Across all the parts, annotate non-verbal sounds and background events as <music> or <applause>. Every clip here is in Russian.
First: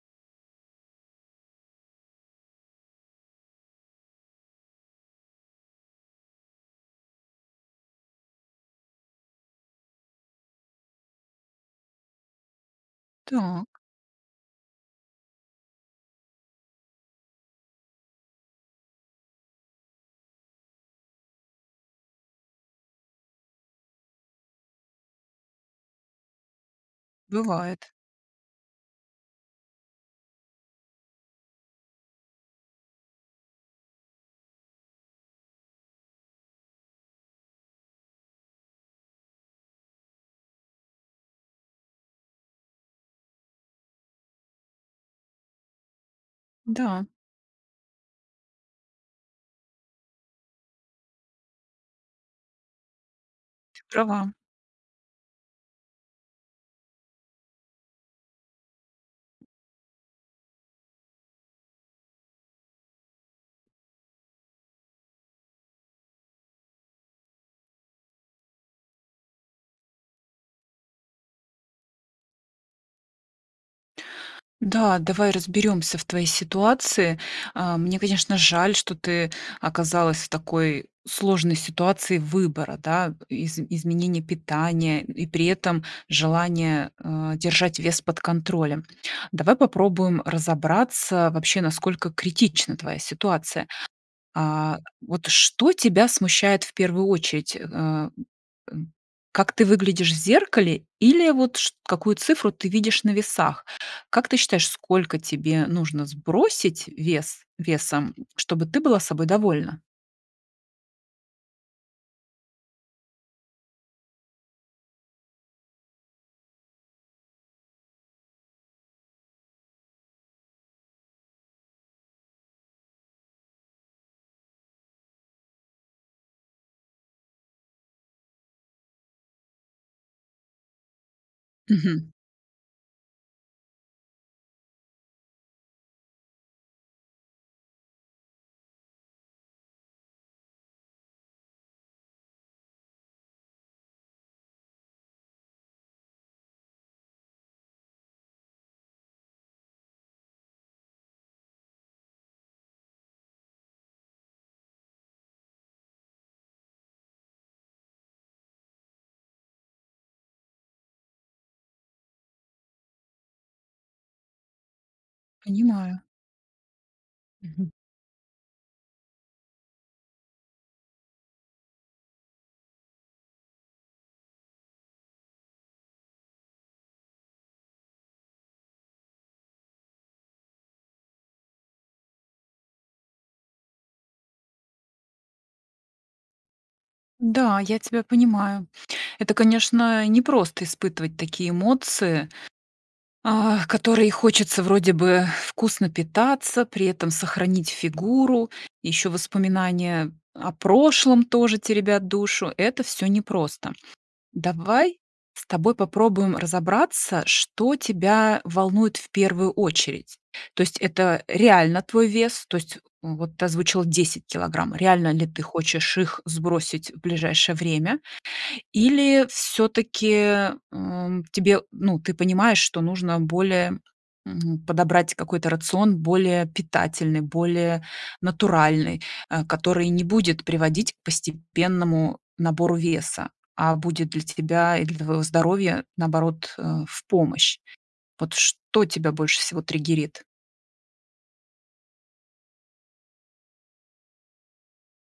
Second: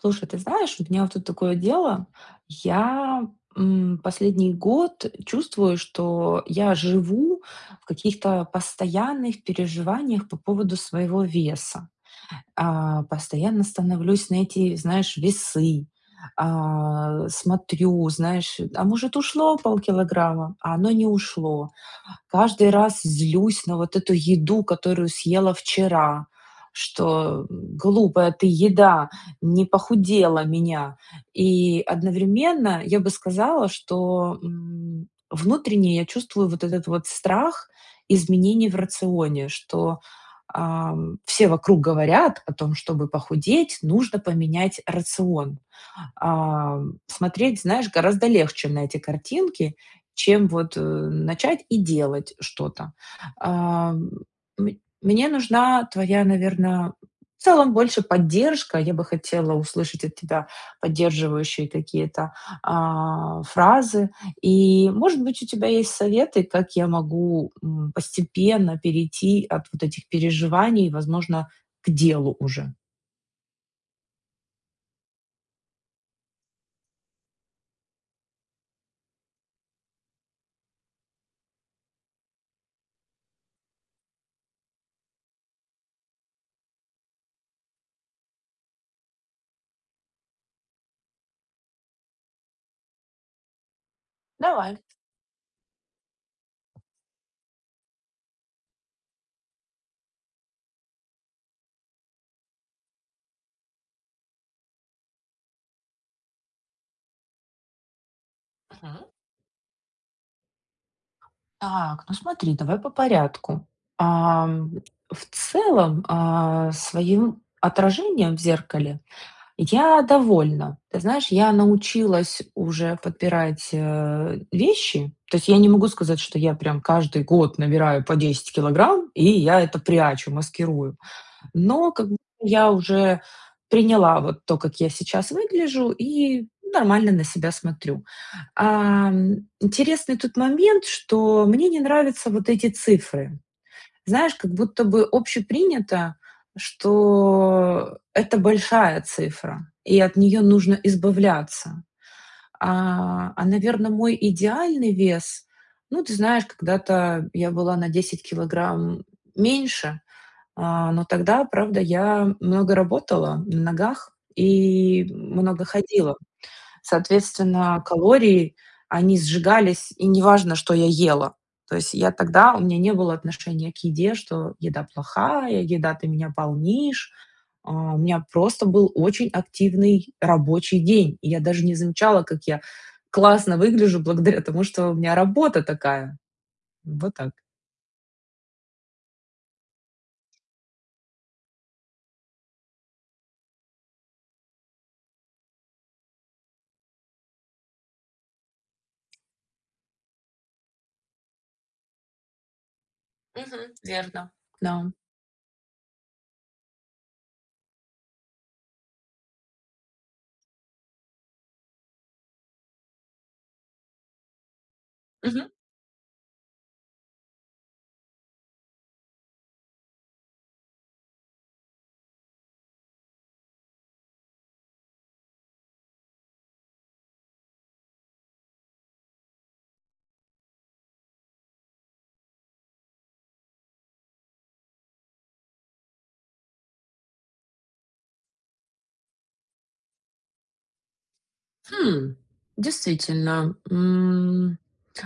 Слушай, ты знаешь, у меня вот тут такое дело. Я, м, последний год чувствую, что я живу в каких-то постоянных переживаниях по поводу своего веса. Э, постоянно Так. становлюсь на эти, знаешь, весы, а, смотрю, знаешь, э, а может, ушло полкилограмма? А оно не ушло. Каждый раз злюсь на вот эту еду, которую съела вчера, что, м: Бывает. "Глупая ты еда, не похудела меня". И одновременно я бы сказала, что, м, внутренне я чувствую вот этот вот страх изменений в рационе, что, ам, все вокруг говорят о том, чтобы похудеть, нужно поменять рацион. Ам, Да. смотреть, знаешь, гораздо легче на эти картинки, чем вот, э, начать и делать что-то. Э, Права. мн мне нужна твоя, наверно, в целом больше поддержка. Я бы хотела услышать от тебя поддерживающие какие-то, а, фразы, и, может быть, у тебя есть советы, как я могу, м, постепенно перейти от вот этих переживаний, возможно, к делу уже. Да, давай разберёмся в твоей ситуации. Э, мне, конечно, жаль, что ты оказалась в такой сложной ситуации выбора, да, изм изменения питания и при этом желания, э, держать вес под контролем. Давай попробуем разобраться, вообще, насколько критична твоя ситуация. Давай. А, вот что тебя смущает в 1 очередь? Э, м, м, как ты выглядишь в зеркале или вот чт какую цифру ты видишь на весах? Как ты считаешь, сколько тебе нужно сбросить вес весом, чтобы ты была Мгм. собой довольна? Так, ну смотри, давай по порядку. Ам, в целом, а, своим отражением в зеркале я довольна. Ты знаешь, я научилась уже подбирать, э, вещи. То есть я не могу сказать, что я прям каждый год набираю по 10 килограмм и я это прячу, маскирую. Но, Мгм. как б я уже приняла вот то, как я сейчас выгляжу, и нормально на себя смотрю. Ам, интересный тут момент, что мне не нравятся вот эти цифры. Знаешь, как будто бы общепринято, что это большая цифра и от неё нужно избавляться. А, а, наверно, мой идеальный вес, ну, ты знаешь, когда-то я была на 10 килограмм меньше, а, но тогда, правда, я много работала на ногах и много Понимаю. ходила. Мгм. Соответственно, калории, они сжигались, и неважно, что я ела. То есть я тогда, у меня не было отношения к еде, что еда плохая, еда, ты меня полнишь. А, у меня просто был очень активный рабочий день. И я даже не замечала, как я классно выгляжу благодаря тому, что у меня работа такая. Вот так. Да, я тебя понимаю. Это, конечно, непросто испытывать такие эмоции, а которые и хочется вроде бы вкусно питаться, при этом сохранить фигуру, ещё воспоминания о прошлом тоже теребят душу. Это всё Мгм. непросто. Верно. Дам. Давай с тобой попробуем разобраться, что тебя волнует в 1 очередь. То есть это реально твой вес? То есть вот ты озвучила 10 килограмм, реально ли ты Мгм. хочешь их сбросить в ближайшее время? Или всё-таки, м, тебе, ну, ты понимаешь, что нужно более, м, подобрать какой-то рацион, более питательный, более натуральный, э, который не будет приводить к постепенному набору веса, а будет для тебя и для твоего здоровья, наоборот, э, в помощь. Вот что тебя больше всего триггерит? Хм, действительно, м,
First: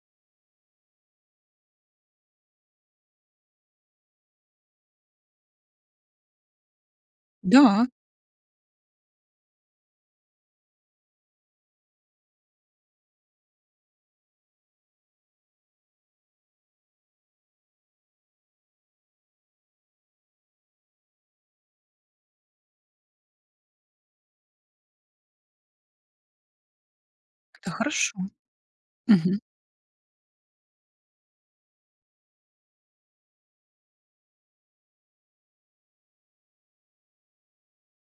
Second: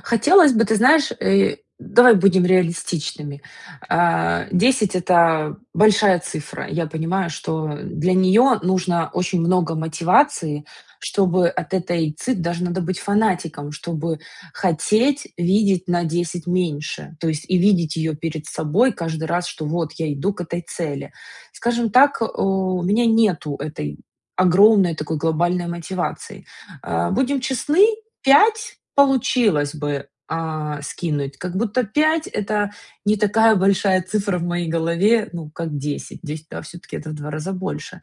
хотелось бы, ты знаешь, э, давай будем реалистичными. А, 10- это большая цифра. Я понимаю, что Да. для неё нужно очень много мотивации, чтобы от этой ци даже надо быть фанатиком, чтобы хотеть видеть на 10 меньше, то есть и видеть её перед собой каждый раз, что вот я иду к этой цели. Скажем так, э, у меня нету этой огромной, такой глобальной мотивации. Э, будем Это честны, хорошо. 5 Мгм. получилось бы, а, скинуть, как будто 5- это не такая большая цифра в моей голове, ну, как 10, 10 а всё-таки это в 2 раза больше.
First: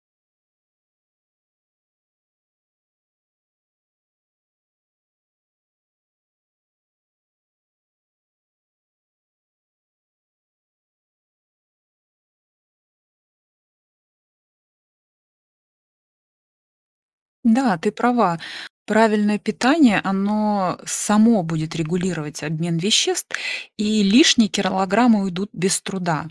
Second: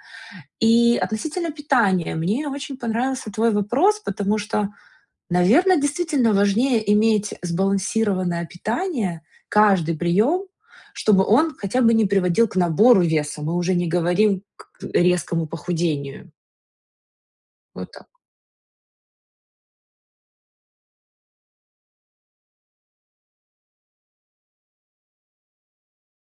И относительно питания, мне очень понравился твой вопрос, потому что, наверно, действительно важнее иметь, э, сбалансированное питание, каждый приём, чтобы он хотя бы не приводил к набору веса. Мы уже не говорим к резкому похудению. Да, Вот ты так. права, правильное питание, оно, само будет регулировать обмен веществ, и лишние килограммы уйдут без труда.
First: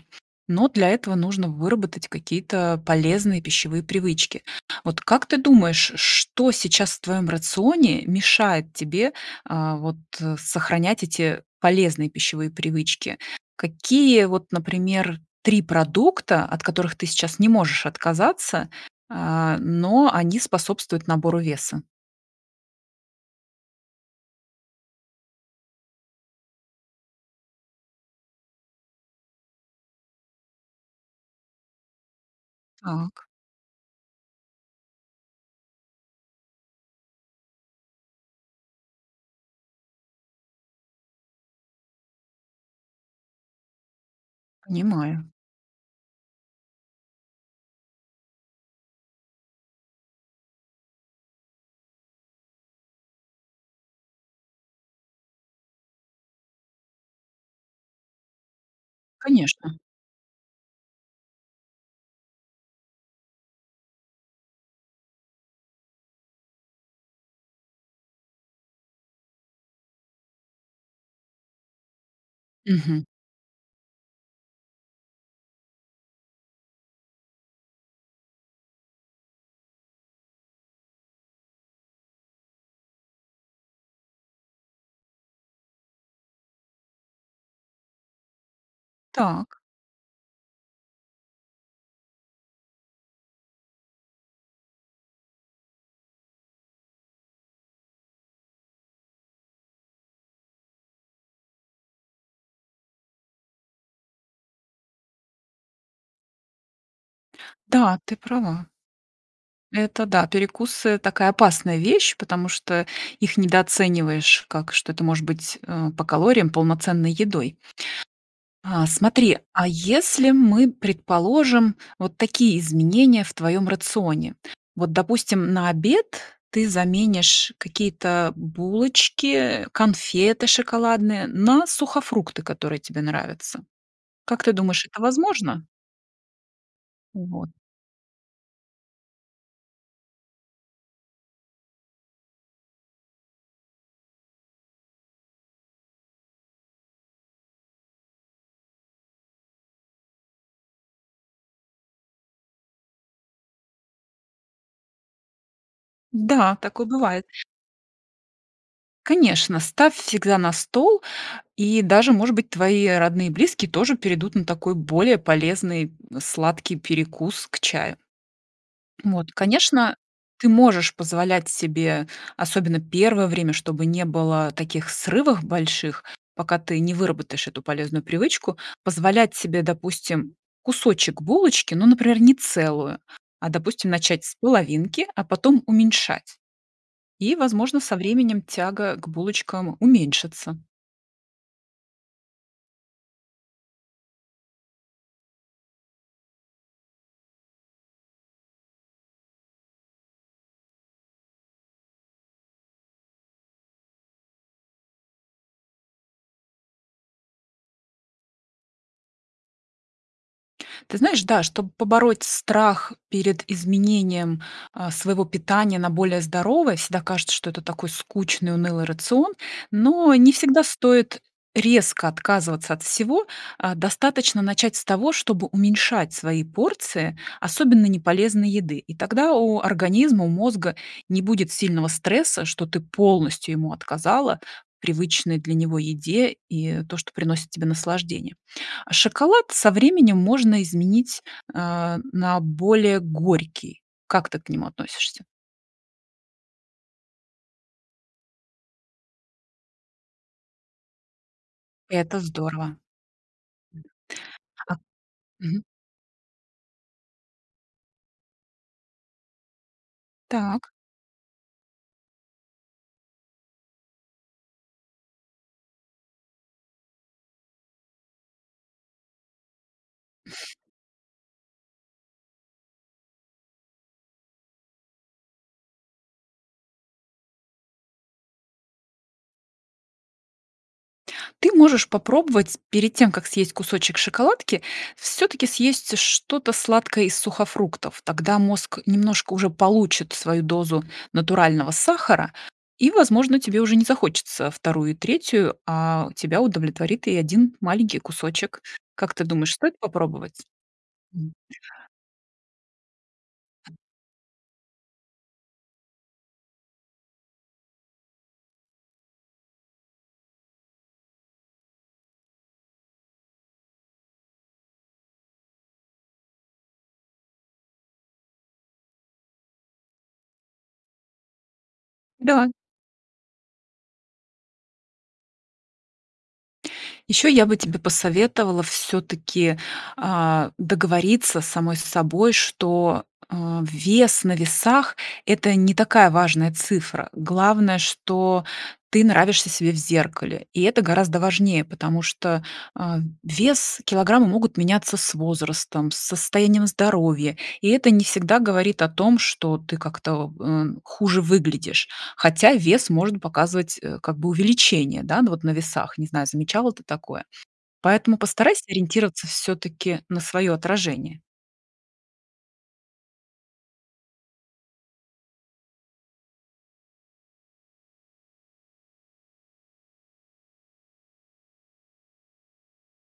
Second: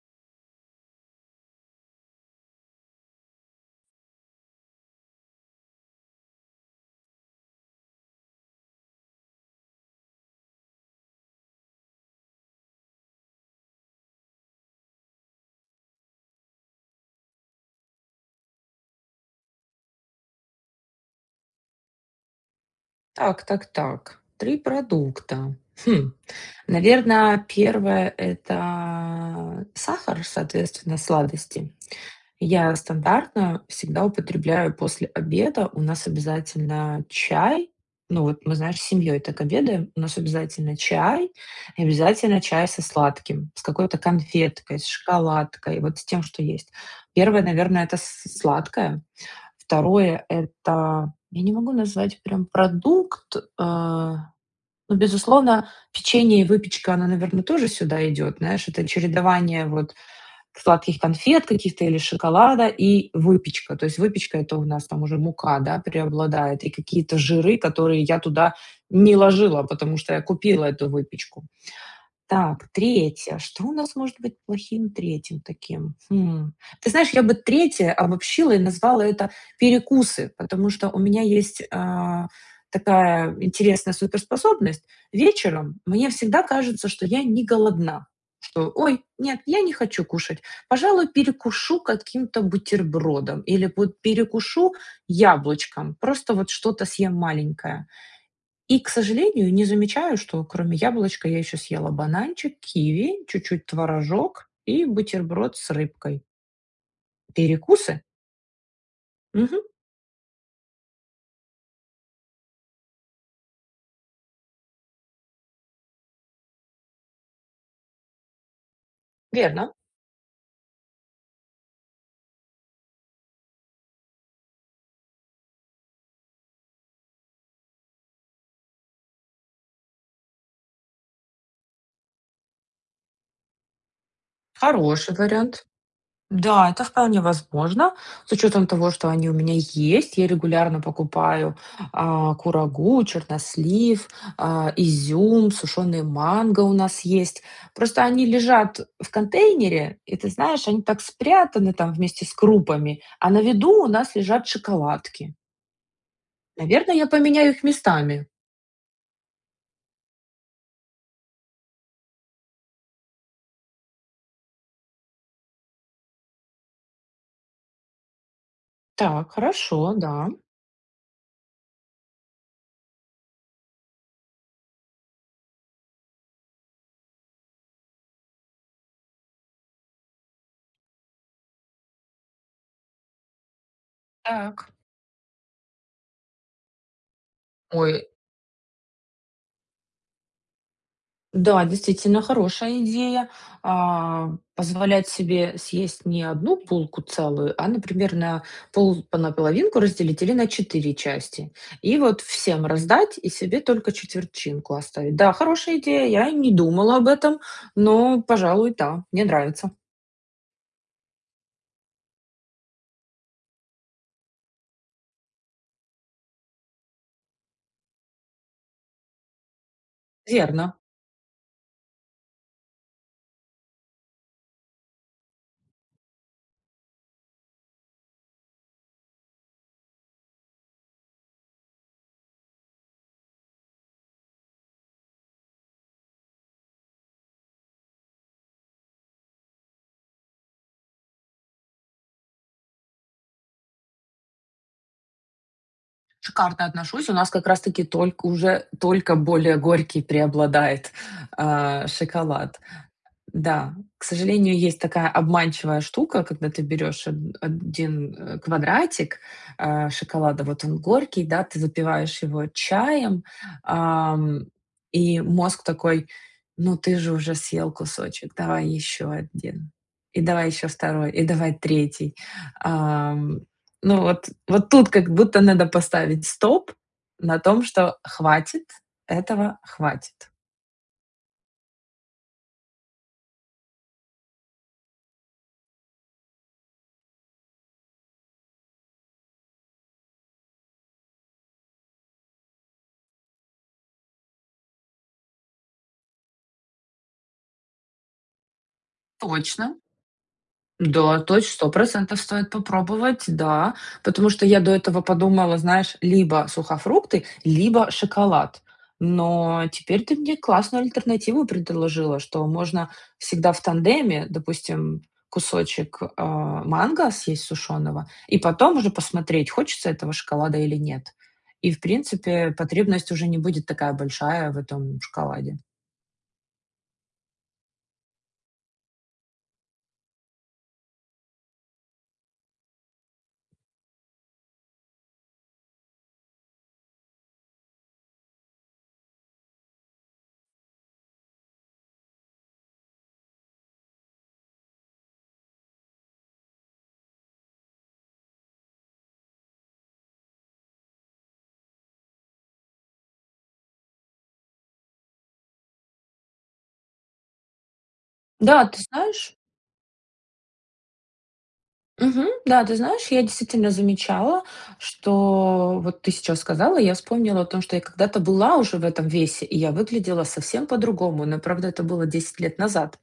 Но, для этого, нужно выработать какие-то полезные пищевые привычки. Вот как ты думаешь, ш что сейчас в твоём рационе мешает тебе, э, вот, э, сохранять эти полезные пищевые привычки? Какие вот, например, 3 продукта, от которых ты сейчас не можешь отказаться, а, но они способствуют набору веса? Так, так, так, 3 продукта. Хм, наверно, 1 это сахар, соответственно, сладости. Я, Так. стандартно, всегда употребляю после обеда. У нас обязательно чай, ну, вот мы, знаешь, с семьёй так обедаем. У нас обязательно чай и обязательно чай со сладким, с какой-то конфеткой, с Понимаю. шоколадкой, вот с тем, что есть. 1, наверно, это с сладкое. 2 это, я не могу назвать прям продукт, э, ну безусловно, печенье и выпечка, она, наверно, тоже сюда идёт, знаешь, это чередование, Конечно. вот, сладких конфет каких-то или шоколада и выпечка. То есть, выпечка, это у нас там уже мука, да, преобладает и какие-то жиры, которые я туда не ложила, потому что я купила эту выпечку. Так, Мгм. 3. Что у нас может быть плохим 3 таким, хм? Ты знаешь, я бы 3 обобщила и назвала это перекусы, потому что у меня есть, э, такая интересная супер-способность, вечером, мне всегда кажется, что я не голодна, что: ой, нет, Так. я не хочу кушать, пожалуй, перекушу каким-то бутербродом или, вот, перекушу яблочком, просто, вот, что-то съем маленькое. И, к сожалению, не замечаю, что кроме яблочка, я ещё съела бананчик, киви, чуть-чуть творожок и бутерброд с рыбкой. Да, Перекусы? ты права. Мгм. Это, да, перекусы- такая опасная вещь, потому что их недооцениваешь, как что это может быть, э, по калориям полноценной едой. А, смотри, а Верно. если мы, предположим, вот такие изменения в твоём рационе? Вот, допустим, на обед ты заменишь какие-то булочки, конфеты шоколадные на сухофрукты, которые тебе нравятся. Как ты думаешь, это Хороший вариант. возможно? Да, это вполне Вот. возможно. С учётом того, что они у меня есть, я регулярно покупаю, а, курагу, чернослив, а, изюм, сушёный манго у нас есть. Просто они лежат в контейнере, и, ты знаешь, они так спрятаны там, вместе с крупами, а на виду, у нас лежат шоколадки. Да, такое Наверно, я бывает. поменяю их местами. Конечно, ставь всегда на стол, и даже, может быть, твои родные и близкие тоже перейдут на такой, более полезный, сладкий, перекус к чаю. Так, Вот, хорошо, конечно, да. ты можешь позволять себе, особенно первое время, чтобы не было таких срывах больших, пока ты не выработаешь эту полезную привычку, позволять себе, допустим, кусочек булочки, ну, например, не целую, а, допустим, начать с Так. половинки, а потом уменьшать. И, возможно, со Ой. временем тяга к булочкам уменьшится. Да, действительно, хорошая идея, а, позволять себе съесть не 1 булку целую, а, например, на пол на половинку разделить или на 4 части. И вот всем раздать и себе только четвертинку оставить. Да, хорошая идея, я не думала об этом, но, пожалуй, да. Мне нравится. Ты знаешь, да, чтоб побороть страх перед изменением, а, своего питания на более здоровое, всегда кажется, что это такой скучный унылый рацион, но не всегда Верно. стоит резко отказываться от всего. А, достаточно начать с того, чтобы уменьшать свои порции, особенно неполезной еды, и тогда у организма, у мозга не будет сильного стресса, что ты полностью ему отказала в привычной для него еде и то, что приносит тебе наслаждение. Шоколад со временем можно изменить, э, на более горький. Как ты к нему относишься? Шикарно отношусь. У нас, как раз таки, только уже только более горький преобладает, а, Это шоколад. здорово. Да, к сожалению, А есть такая Мгм. обманчивая штука, когда ты берешь од один, э, квадратик, а, шоколада, вот Так. он горький, да, ты запиваешь его чаем, а, м, и мозг такой: ну, ты же уже съел кусочек, давай еще 1, и давай еще 2, и давай 3. А, м, ну, вот вот тут как будто надо поставить стоп на том, что хватит, этого хватит. Ты можешь попробовать, перед тем, как съесть кусочек шоколадки, всё-таки съесть что-то сладкое из сухофруктов. Тогда мозг немножко уже получит свою дозу натурального сахара и, возможно, тебе уже не захочется 2 и 3, а тебя удовлетворит и 1 маленький кусочек. Как ты думаешь, Точно! стоит попробовать? Да, М. точ 100 % стоит попробовать, да. Потому что я до этого подумала, знаешь, либо сухофрукты, либо шоколад. Но теперь ты мне классную альтернативу предложила, что можно всегда в тандеме. Допустим, кусочек, а, манго съесть сушёного, и потом уже посмотреть, хочется этого шоколада или нет. И, в Да. принципе, потребность уже не будет такая большая в этом шоколаде. Еще я бы тебе посоветовала всё-таки, а, договориться самой с собой, что, э, вес на весах- это не такая важная цифра. Главное, что ты нравишься себе в зеркале, и это гораздо важнее, потому что, а, вес, килограммы могут меняться с возрастом, с состоянием здоровья, и это не всегда говорит о том, что ты как-то, э, хуже выглядишь. Хотя вес может показывать как бы увеличение, да, ну, вот на весах, не знаю, замечала ты такое. Поэтому постарайся Да, ты ориентироваться знаешь всё-таки на свое отражение. Мгм. Да, ты знаешь, я, действительно, замечала, что, вот ты сейчас сказала, и я вспомнила о том, что я когда-то была уже в этом весе и я выглядела совсем по-другому. Но правда это было 10 лет назад.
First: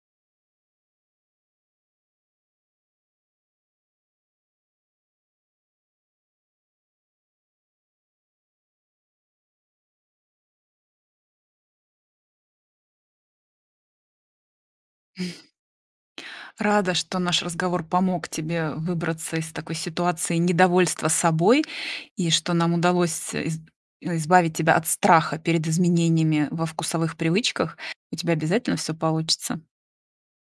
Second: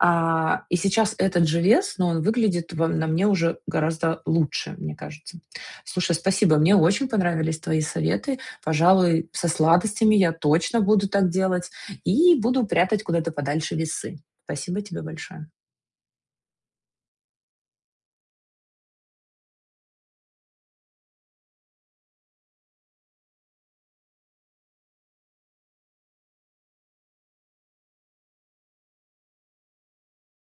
А, и сейчас этот же вес, но он выглядит во на мне уже гораздо лучше, мне кажется. Слушай, спасибо, мне очень понравились твои советы. Пожалуй, со сладостями я точно буду так делать. И буду прятать куда-то подальше весы. Спасибо тебе <chuckles> большое! Рада, что наш разговор помог тебе выбраться из такой ситуации недовольства собой. И, что нам удалось с из избавить тебя от страха перед изменениями во вкусовых привычках. У тебя обязательно всё получится!